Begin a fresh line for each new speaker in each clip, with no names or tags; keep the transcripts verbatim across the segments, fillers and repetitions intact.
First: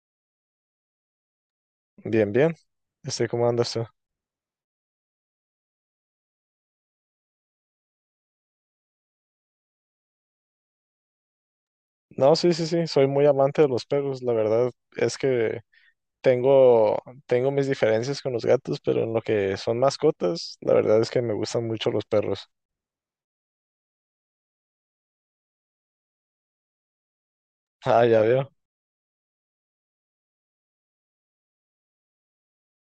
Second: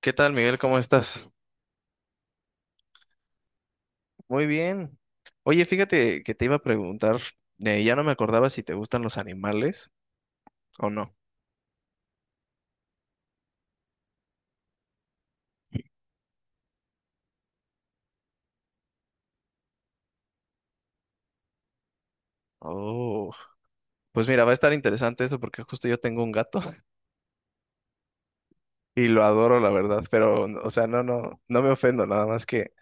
¿Qué tal, Miguel? ¿Cómo estás?
Bien, bien. Estoy, ¿como anda usted?
Muy bien. Oye, fíjate que te iba a preguntar, eh, ya no me acordaba si te gustan los animales o no.
No, sí, sí, sí. Soy muy amante de los perros. La verdad es que tengo, tengo mis diferencias con los gatos, pero en lo que son mascotas, la verdad es que me gustan mucho los perros.
Oh, pues mira, va a estar interesante eso porque justo yo tengo un gato
Ah, ya veo.
y lo adoro, la verdad, pero, o sea, no, no, no me ofendo, nada más que,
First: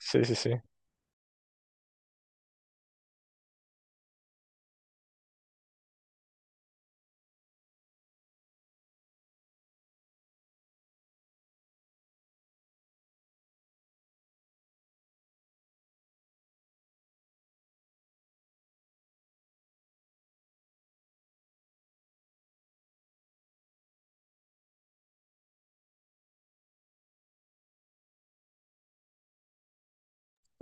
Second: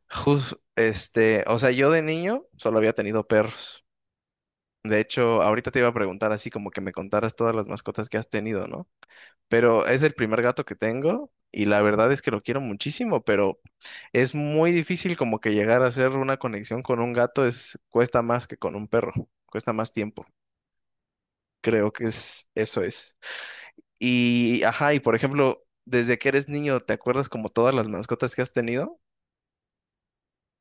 Sí, sí, sí.
jus- este, o sea, yo de niño solo había tenido perros. De hecho, ahorita te iba a preguntar así como que me contaras todas las mascotas que has tenido, ¿no? Pero es el primer gato que tengo y la verdad es que lo quiero muchísimo, pero es muy difícil como que llegar a hacer una conexión con un gato, es cuesta más que con un perro, cuesta más tiempo. Creo que es eso es. Y ajá, y por ejemplo, desde que eres niño, ¿te acuerdas como todas las mascotas que has tenido?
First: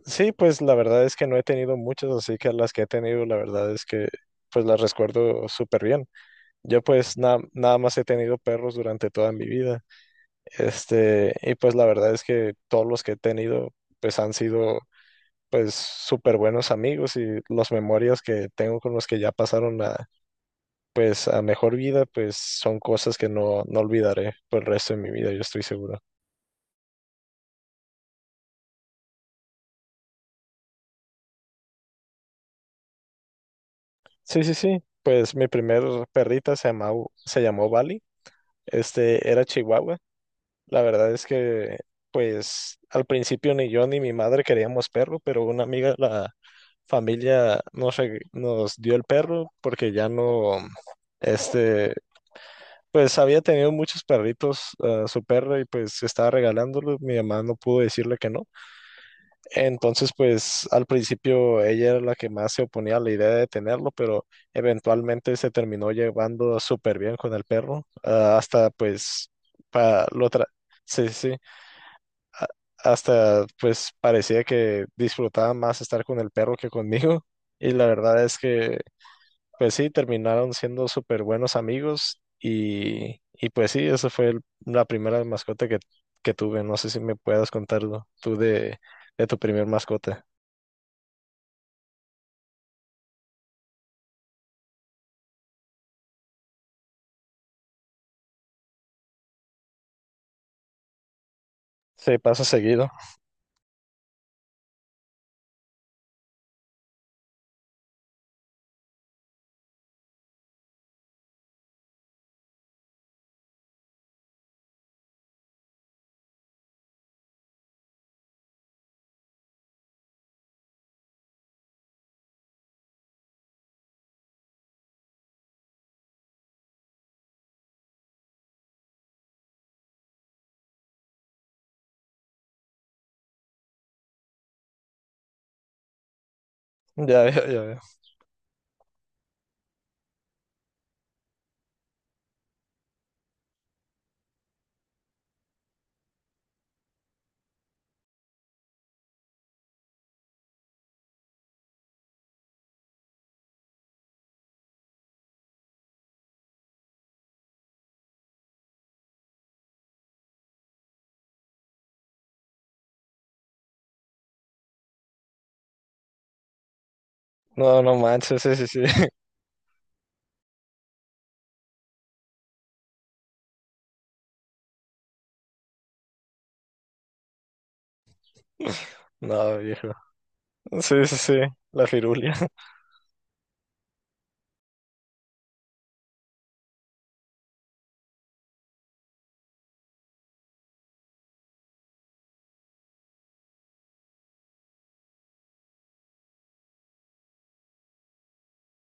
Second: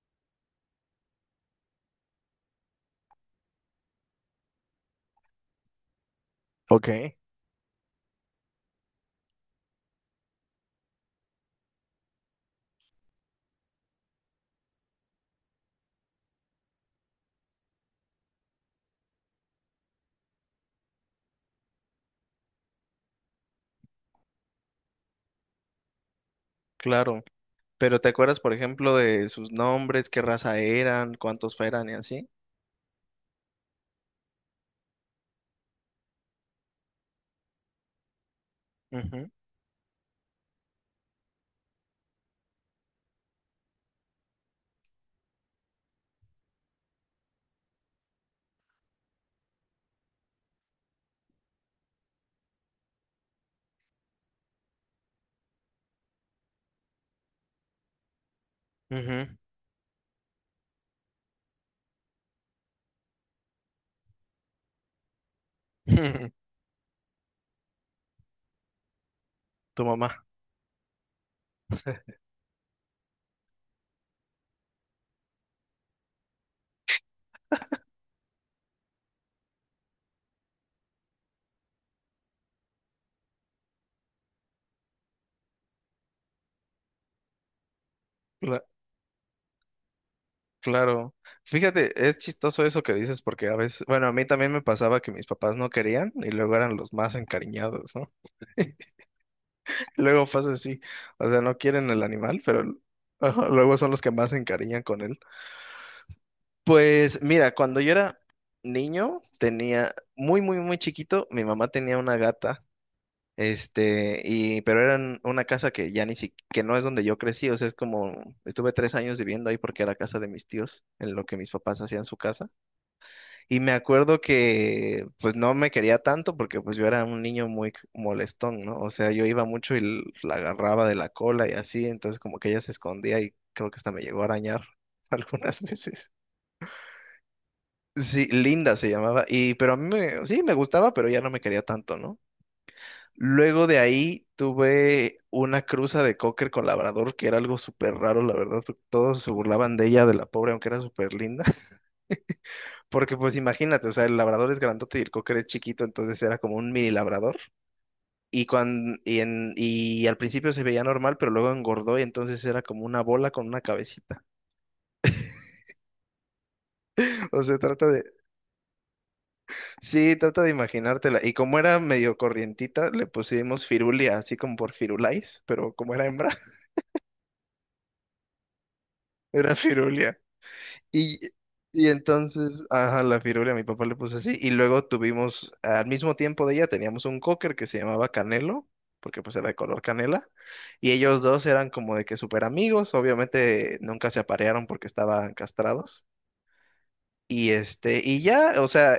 Sí, pues la verdad es que no he tenido muchas, así que las que he tenido, la verdad es que pues las recuerdo súper bien. Yo
Ok,
pues na- nada más he tenido perros durante toda mi vida. Este, y pues la verdad es que todos los que he tenido pues han sido pues súper buenos amigos y las memorias que tengo con los que ya pasaron a, pues a mejor vida, pues son cosas que no, no olvidaré por el resto de mi vida, yo estoy seguro.
claro. Pero ¿te acuerdas, por ejemplo, de sus nombres, qué raza eran, cuántos eran y así?
Sí, sí, sí, pues mi primer perrita se llamaba, se llamó Bali, este
Ujú,
era Chihuahua, la verdad es que pues al principio ni yo ni mi madre queríamos perro, pero una amiga de la familia nos, reg- nos dio el perro porque ya no... Este, pues había tenido muchos perritos, ah, su perro, y pues estaba regalándolo. Mi mamá no pudo decirle que no.
ujú.
Entonces, pues al principio ella era la que más se oponía a la idea de tenerlo, pero eventualmente se terminó llevando súper bien con el perro. Ah, hasta pues,
Tu
pa,
mamá.
lo tra- sí, sí, a- hasta pues parecía que disfrutaba más estar con el perro que conmigo. Y la verdad es que pues sí, terminaron siendo súper buenos amigos y, y pues sí, esa fue el- la primera mascota que, que tuve. No sé si me puedas contarlo tú de, de tu primer mascota.
Claro, fíjate, es chistoso eso que dices porque a veces, bueno, a mí también me pasaba que mis papás no querían y luego eran los más encariñados, ¿no? Luego pasa así, o sea, no quieren el
Sí,
animal,
pasa
pero
seguido.
ajá, luego son los que más se encariñan con él. Pues mira, cuando yo era niño, tenía muy, muy, muy chiquito, mi mamá tenía una gata, este, y, pero era en una casa que ya ni siquiera, que no es donde yo crecí, o sea, es como, estuve tres años viviendo ahí porque era casa de mis tíos, en lo que mis papás hacían su casa. Y me acuerdo que pues no me quería tanto porque pues yo era un niño muy c- molestón, ¿no? O sea, yo iba mucho y l- la agarraba de la cola y así, entonces como que ella se escondía y creo que hasta me llegó a arañar algunas veces.
Ya, ya, ya. Veo.
Sí, Linda se llamaba y pero a mí me, sí me gustaba, pero ya no me quería tanto, ¿no? Luego de ahí tuve una cruza de cocker con labrador que era algo súper raro, la verdad, porque todos se burlaban de ella, de la pobre, aunque era súper linda. Porque pues imagínate, o sea, el labrador es grandote y el cocker es chiquito, entonces era como un mini labrador. Y, cuando, y, en- y al principio se veía normal, pero luego engordó y entonces era como una bola con una cabecita. O sea,
No,
trata
no
de...
manches, sí, sí, sí.
Sí, trata de imaginártela. Y como era medio corrientita, le pusimos Firulia, así como por Firulais, pero como era hembra, era
No, viejo.
Firulia.
Sí, sí,
Y,
sí,
y
la firulia.
entonces, ajá, la firula, mi papá le puso así. Y luego tuvimos, al mismo tiempo de ella, teníamos un cocker que se llamaba Canelo, porque pues era de color canela. Y ellos dos eran como de que súper amigos. Obviamente nunca se aparearon porque estaban castrados. Y este, y ya, o sea,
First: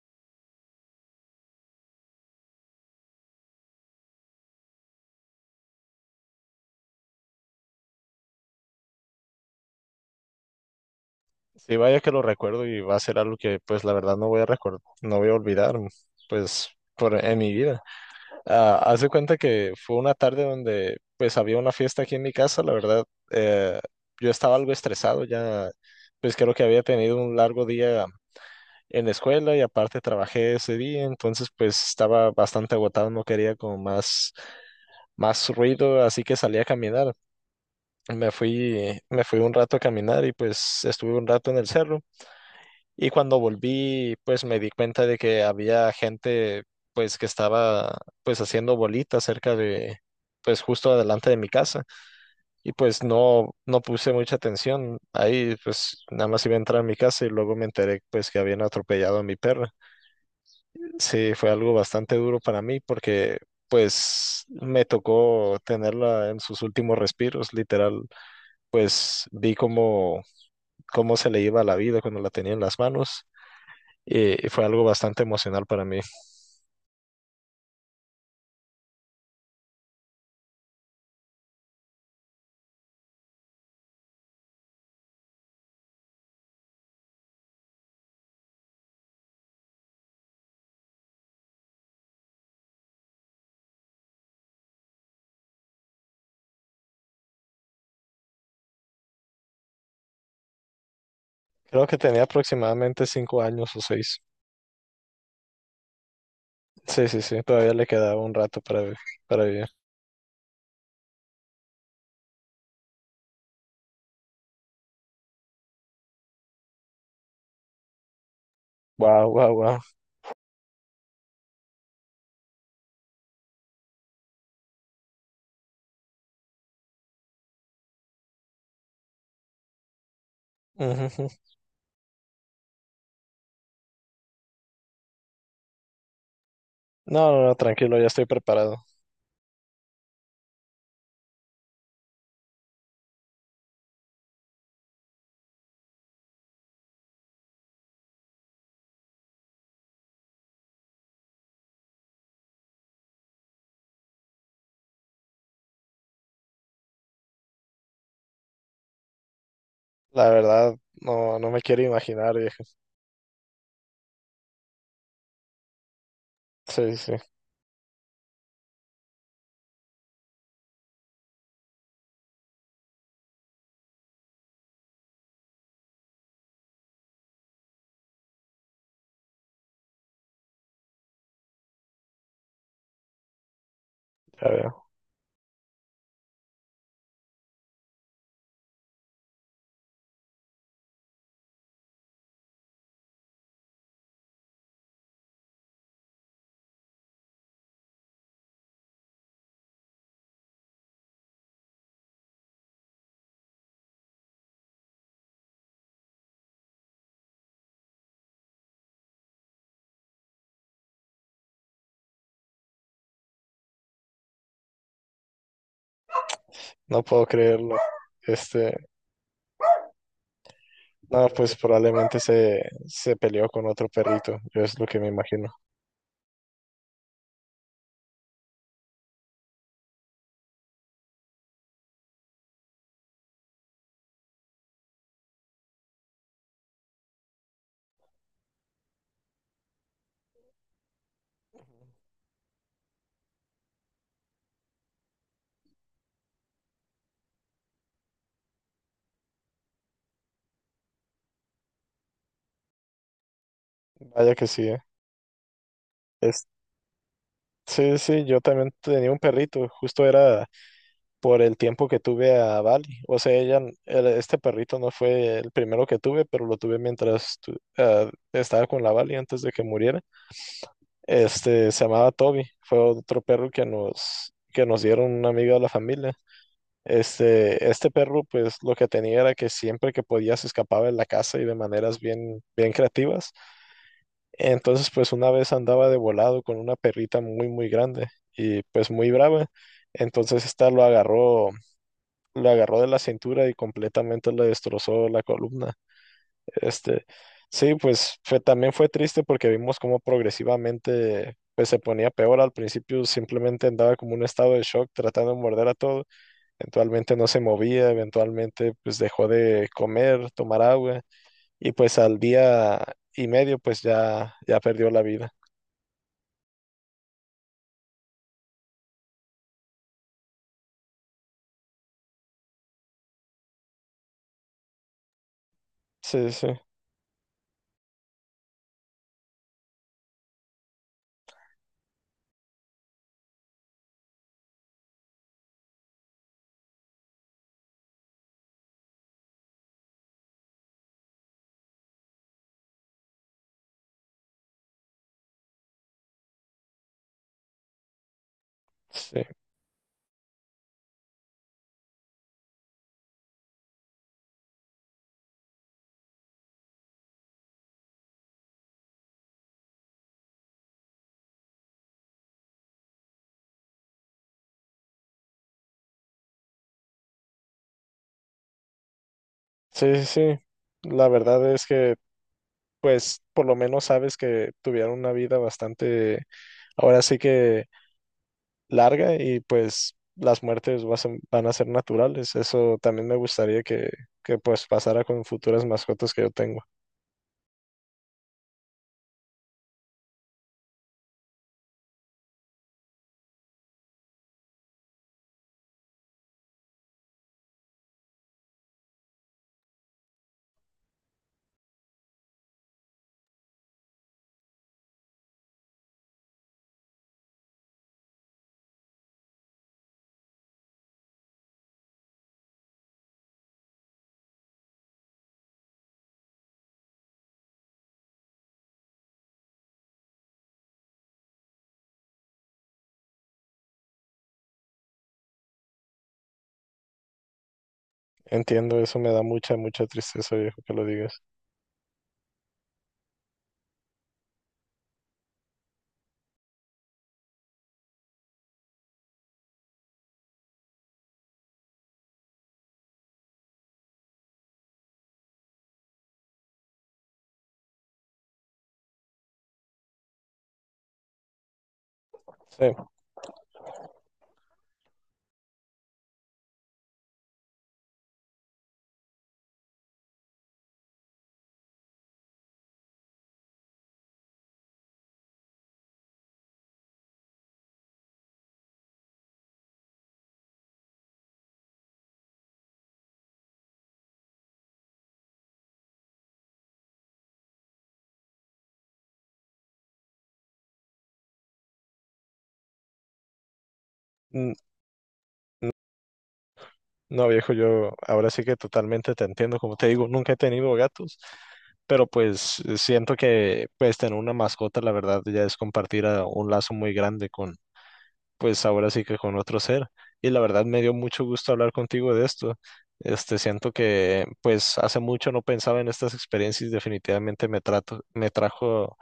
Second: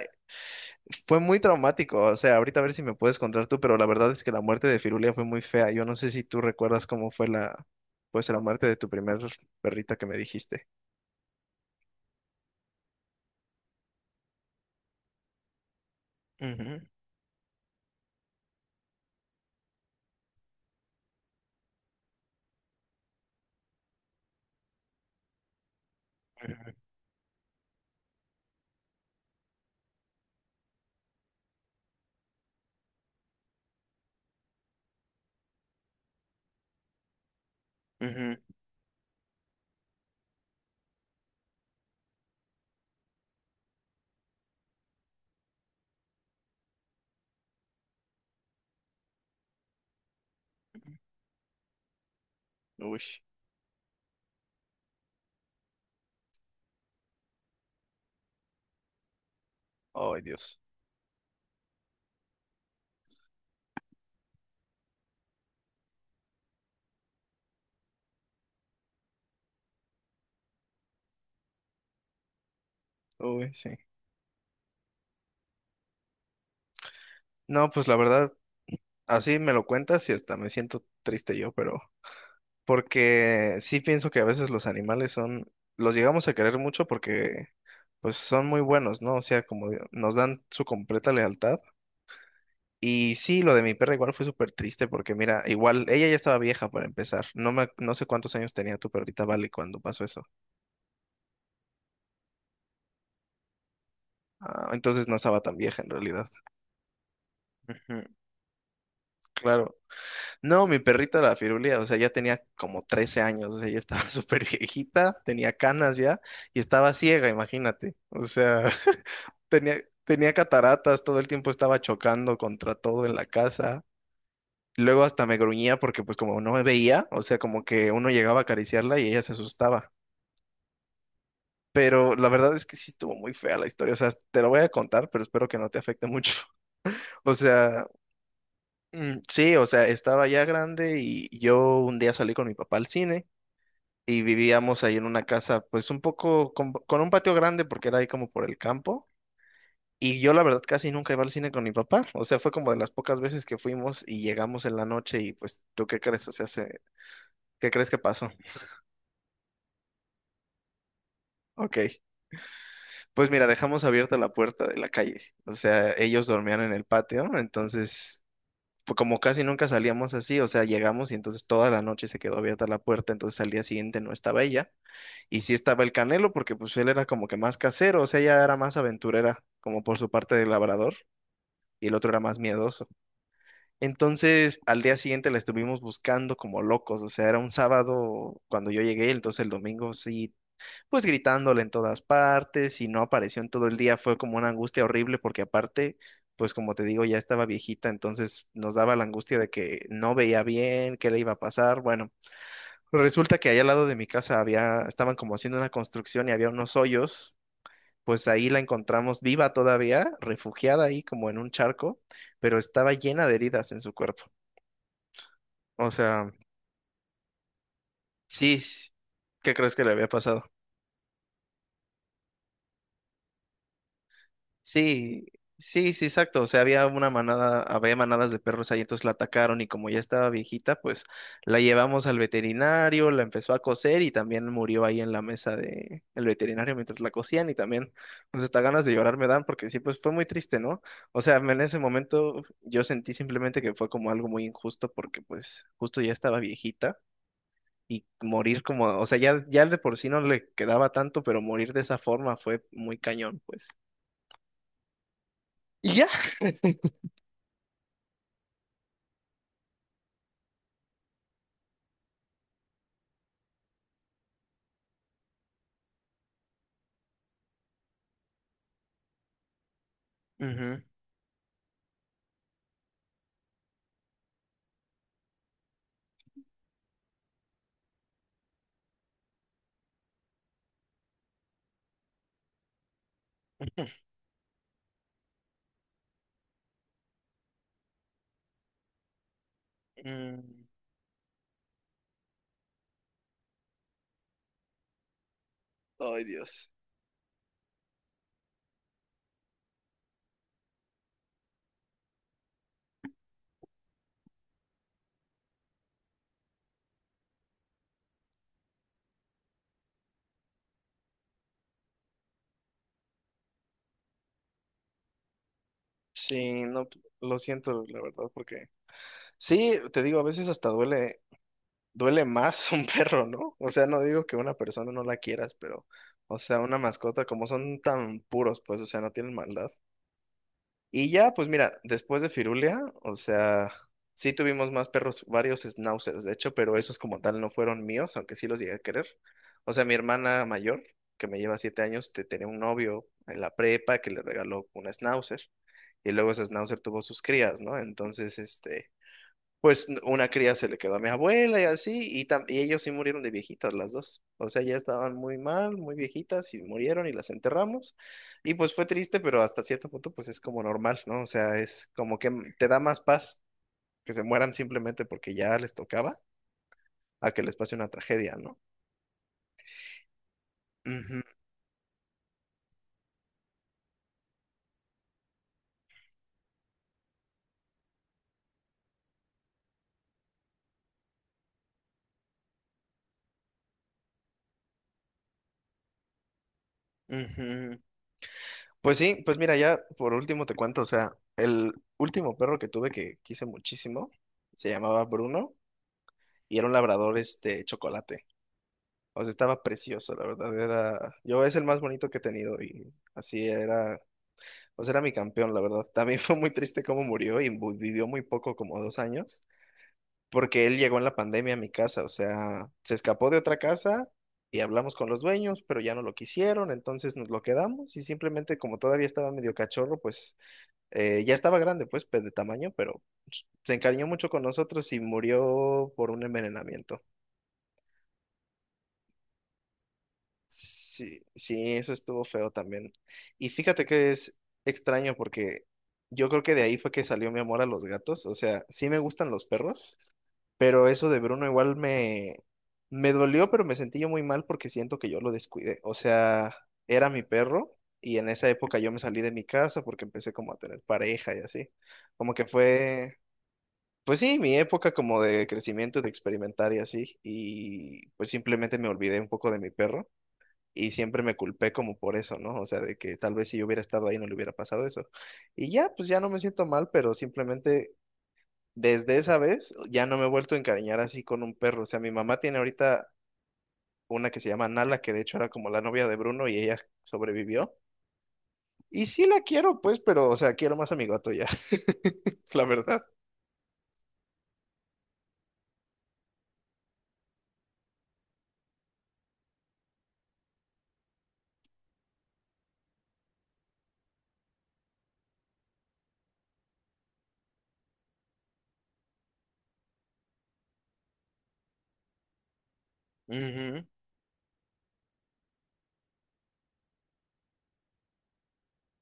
fue muy traumático. O sea, ahorita a ver si me puedes contar tú, pero la verdad es que la muerte de Firulia fue muy fea. Yo no sé si tú recuerdas cómo fue la, pues la muerte de tu primer perrita que me dijiste.
Sí, vaya que lo recuerdo y va a ser algo que pues la verdad no voy a recordar, no voy a olvidar, pues
Ujú,
por en mi vida. Ah, hace cuenta que fue una tarde donde pues había una fiesta aquí en mi casa, la verdad, eh, yo estaba algo estresado ya, pues creo que
ujú,
había tenido un largo día en la escuela y aparte trabajé ese día, entonces pues estaba bastante agotado, no quería como más, más ruido, así que salí a caminar. Me
ujú.
fui, me fui un rato a caminar y pues estuve un rato en el cerro. Y cuando volví, pues me di cuenta de que había gente, pues que estaba, pues haciendo bolitas cerca de, pues justo adelante de mi casa. Y pues
Uy.
no, no puse mucha atención. Ahí, pues nada más iba a entrar a mi casa y luego me enteré, pues que habían atropellado a mi perra.
Ay, Dios.
Sí, fue algo bastante duro para mí porque, pues me tocó tenerla en sus últimos respiros, literal. Pues vi cómo, cómo se le iba la vida cuando la tenía en las manos.
Uy, sí.
Y, y fue algo bastante emocional para mí.
No, pues la verdad, así me lo cuentas y hasta me siento triste yo, pero porque sí pienso que a veces los animales son, los llegamos a querer mucho porque pues son muy buenos, ¿no? O sea, como de- nos dan su completa lealtad. Y sí, lo de mi perra igual fue súper triste porque mira, igual ella ya estaba vieja para empezar. No me, no sé cuántos años tenía tu perrita Vale cuando pasó eso.
Creo que tenía aproximadamente cinco años o seis.
Ah, entonces no estaba tan vieja en realidad.
Sí, sí, sí, todavía le
Ujú,
quedaba un rato para, vi- para vivir.
claro. No, mi perrita la Firulia, o sea, ya tenía como trece años, o sea, ya estaba súper viejita, tenía canas ya y estaba ciega, imagínate. O sea,
Wow, wow, wow.
tenía, tenía cataratas, todo el tiempo estaba chocando contra todo en la casa. Luego hasta me gruñía porque pues como no me veía, o sea, como que uno llegaba a acariciarla y ella se asustaba.
Ujú.
Pero la verdad es que sí estuvo muy fea la historia, o sea, te lo voy a contar, pero espero que no te afecte mucho.
No,
O
no, no,
sea,
tranquilo, ya estoy preparado.
mm, sí, o sea, estaba ya grande y yo un día salí con mi papá al cine y vivíamos ahí en una casa, pues un poco con, con un patio grande porque era ahí como por el campo. Y yo la verdad casi nunca iba al cine con mi papá. O sea, fue como de las pocas veces que fuimos y llegamos en la noche y pues, ¿tú qué crees? O sea, se- ¿qué crees que pasó?
La verdad, no, no me
Ok,
quiero imaginar, viejo.
pues mira, dejamos abierta la puerta de la calle. O sea, ellos dormían en el
Sí, sí,
patio, entonces... pues, como casi nunca salíamos así, o sea, llegamos y entonces toda la noche se quedó abierta la puerta, entonces al día siguiente no estaba ella. Y sí estaba el Canelo, porque pues él era como que más casero, o sea, ella era más aventurera, como por su parte de labrador, y el otro era más miedoso.
ya
Entonces, al
veo.
día siguiente la estuvimos buscando como locos, o sea, era un sábado cuando yo llegué, entonces el domingo sí, pues gritándole en todas partes, y no apareció en todo el día, fue como una angustia horrible, porque aparte, pues como te digo, ya estaba viejita, entonces nos daba la angustia de que no veía bien, qué le iba a pasar, bueno. Resulta que allá al lado de mi casa había, estaban como haciendo una construcción y había unos hoyos. Pues ahí la encontramos viva todavía, refugiada ahí como en un charco, pero estaba llena de heridas en su cuerpo. O sea,
No puedo creerlo.
sí,
Este,
¿qué crees que le había pasado?
no, pues probablemente se, se peleó con otro perrito, yo es lo que me
Sí,
imagino.
sí, sí, exacto. O sea, había una manada, había manadas de perros ahí, entonces la atacaron y como ya estaba viejita, pues la llevamos al veterinario, la empezó a coser y también murió ahí en la mesa de el veterinario mientras la cosían y también, pues hasta ganas de llorar me dan porque sí, pues fue muy triste, ¿no? O sea, en ese momento yo sentí simplemente que fue como algo muy injusto porque pues justo ya estaba viejita. Y morir como, o sea, ya, ya de por sí no le quedaba tanto, pero morir de esa forma fue muy cañón, pues.
Vaya que sí, ¿eh?
Y ya,
Es, sí, sí, yo también tenía un perrito, justo era por el tiempo que tuve a Bali. O sea, ella, n- el- este perrito no fue el primero que tuve, pero lo tuve mientras tu- ah, estaba con la Bali antes de que muriera.
Ujú.
Este, se llamaba Toby, fue otro perro que nos, que nos dieron una amiga de la familia. Este, este perro, pues lo que tenía era que siempre que podía se escapaba de la casa y de maneras bien, bien creativas. Entonces, pues una vez andaba de volado con una perrita muy, muy grande y pues muy brava. Entonces,
Mm,
esta lo agarró lo agarró de la cintura y completamente le destrozó la columna.
Ay, Dios.
Este, sí, pues fue, también fue triste porque vimos cómo progresivamente pues, se ponía peor. Al principio simplemente andaba como un estado de shock tratando de morder a todo. Eventualmente no se movía, eventualmente pues dejó de comer, tomar agua y pues al día y medio pues ya, ya perdió la vida.
Sí, no, p- lo siento, la verdad, porque sí, te digo, a veces hasta duele, duele más un perro, ¿no? O sea, no digo que una persona no la quieras, pero,
Sí,
o
sí,
sea, una mascota, como son tan puros, pues, o sea, no tienen maldad. Y ya, pues mira, después de Firulia, o sea, sí tuvimos más perros, varios schnauzers, de hecho, pero esos como tal no fueron míos, aunque sí los llegué a querer. O sea, mi hermana mayor, que me lleva siete años, te- tenía un novio en la prepa que le regaló un schnauzer, y luego ese schnauzer tuvo sus crías, ¿no? Entonces, este,
sí,
pues n- una cría se le quedó a mi abuela y así, y, tam- y ellos sí murieron de viejitas las dos. O sea, ya estaban muy mal, muy viejitas y murieron y las enterramos. Y pues fue triste, pero hasta cierto punto pues es como normal, ¿no? O sea, es como que m- te da más paz que se mueran simplemente porque ya les tocaba a que les pase una tragedia, ¿no?
sí, sí, sí. La
Ujú,
verdad es que pues por lo menos sabes que tuvieron una vida bastante, ahora sí que larga y pues las muertes vas a- van a ser naturales. Eso también me gustaría que, que pues pasara con futuras mascotas que yo tengo.
ujú. Pues sí, pues mira, ya por último te cuento, o sea, el último perro que tuve que quise muchísimo se llamaba Bruno y era un labrador este chocolate. O sea, estaba precioso, la verdad. Era, yo es el más bonito que he tenido y así era, o sea, era mi campeón, la verdad. También fue muy triste cómo murió y mu- vivió muy poco, como dos años, porque él llegó en la pandemia a mi casa, o sea, se escapó de otra casa y hablamos con los dueños, pero ya no lo quisieron, entonces nos lo quedamos y simplemente como todavía estaba medio cachorro, pues eh, ya estaba grande, pues pe- de tamaño, pero se encariñó mucho con nosotros y murió por un envenenamiento.
Entiendo, eso me da mucha, mucha tristeza, viejo, que lo digas.
Sí, sí, eso estuvo feo también. Y fíjate que es extraño porque yo creo que de ahí fue que salió mi amor a los gatos. O sea, sí me gustan los perros, pero eso de Bruno igual me, me dolió, pero me sentí yo muy mal porque siento que yo lo descuidé. O sea, era mi perro y en esa época yo me salí de mi casa porque empecé como a tener pareja y así. Como que
Sí.
fue, pues sí, mi época como de crecimiento, de experimentar y así. Y pues simplemente me olvidé un poco de mi perro. Y siempre me culpé como por eso, ¿no? O sea, de que tal vez si yo hubiera estado ahí no le hubiera pasado eso. Y ya, pues ya no me siento mal, pero simplemente desde esa vez ya no me he vuelto a encariñar así con un perro. O sea, mi mamá tiene ahorita una que se llama Nala, que de hecho era como la novia de Bruno y ella sobrevivió. Y sí la quiero, pues, pero, o sea, quiero más a mi gato ya, la verdad.
Mm. No, viejo, yo ahora sí que totalmente te entiendo. Como te digo, nunca he tenido gatos, pero pues siento que pues tener una mascota, la verdad, ya es compartir a un lazo muy grande con pues ahora sí que con otro ser. Y la verdad me dio mucho gusto hablar contigo de esto. Este, siento
Ujú,
que pues hace mucho no pensaba en estas experiencias y definitivamente me trato, me trajo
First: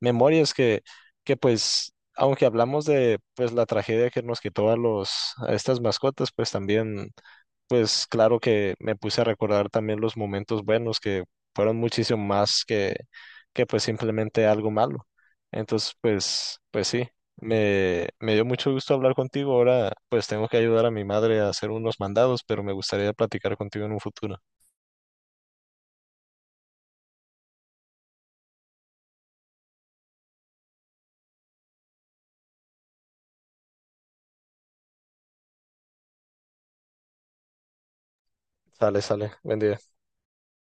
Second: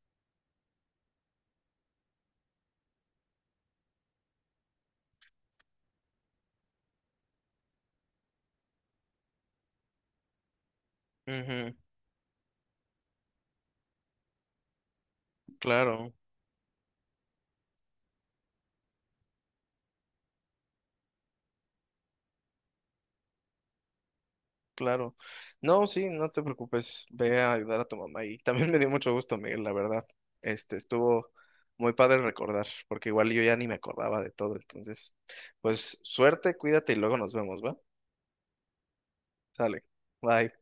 memorias que, que pues, aunque hablamos de pues la tragedia que nos quitó a los, a estas mascotas, pues también pues claro que me puse a recordar también los momentos buenos que
ujú,
fueron muchísimo más que, que pues simplemente algo malo. Entonces,
claro.
pues, pues sí, me, me dio mucho gusto hablar contigo. Ahora, pues tengo que ayudar a mi madre a hacer unos mandados, pero me gustaría platicar contigo en un futuro.
Claro. No, sí, no te preocupes. Ve a ayudar a tu mamá. Y también me dio mucho gusto, Miguel, la verdad. Este, estuvo muy padre recordar, porque igual yo ya ni me acordaba de todo. Entonces, pues suerte, cuídate y luego nos vemos, ¿va?
Sale, sale. Buen
Sale.
día.
Bye.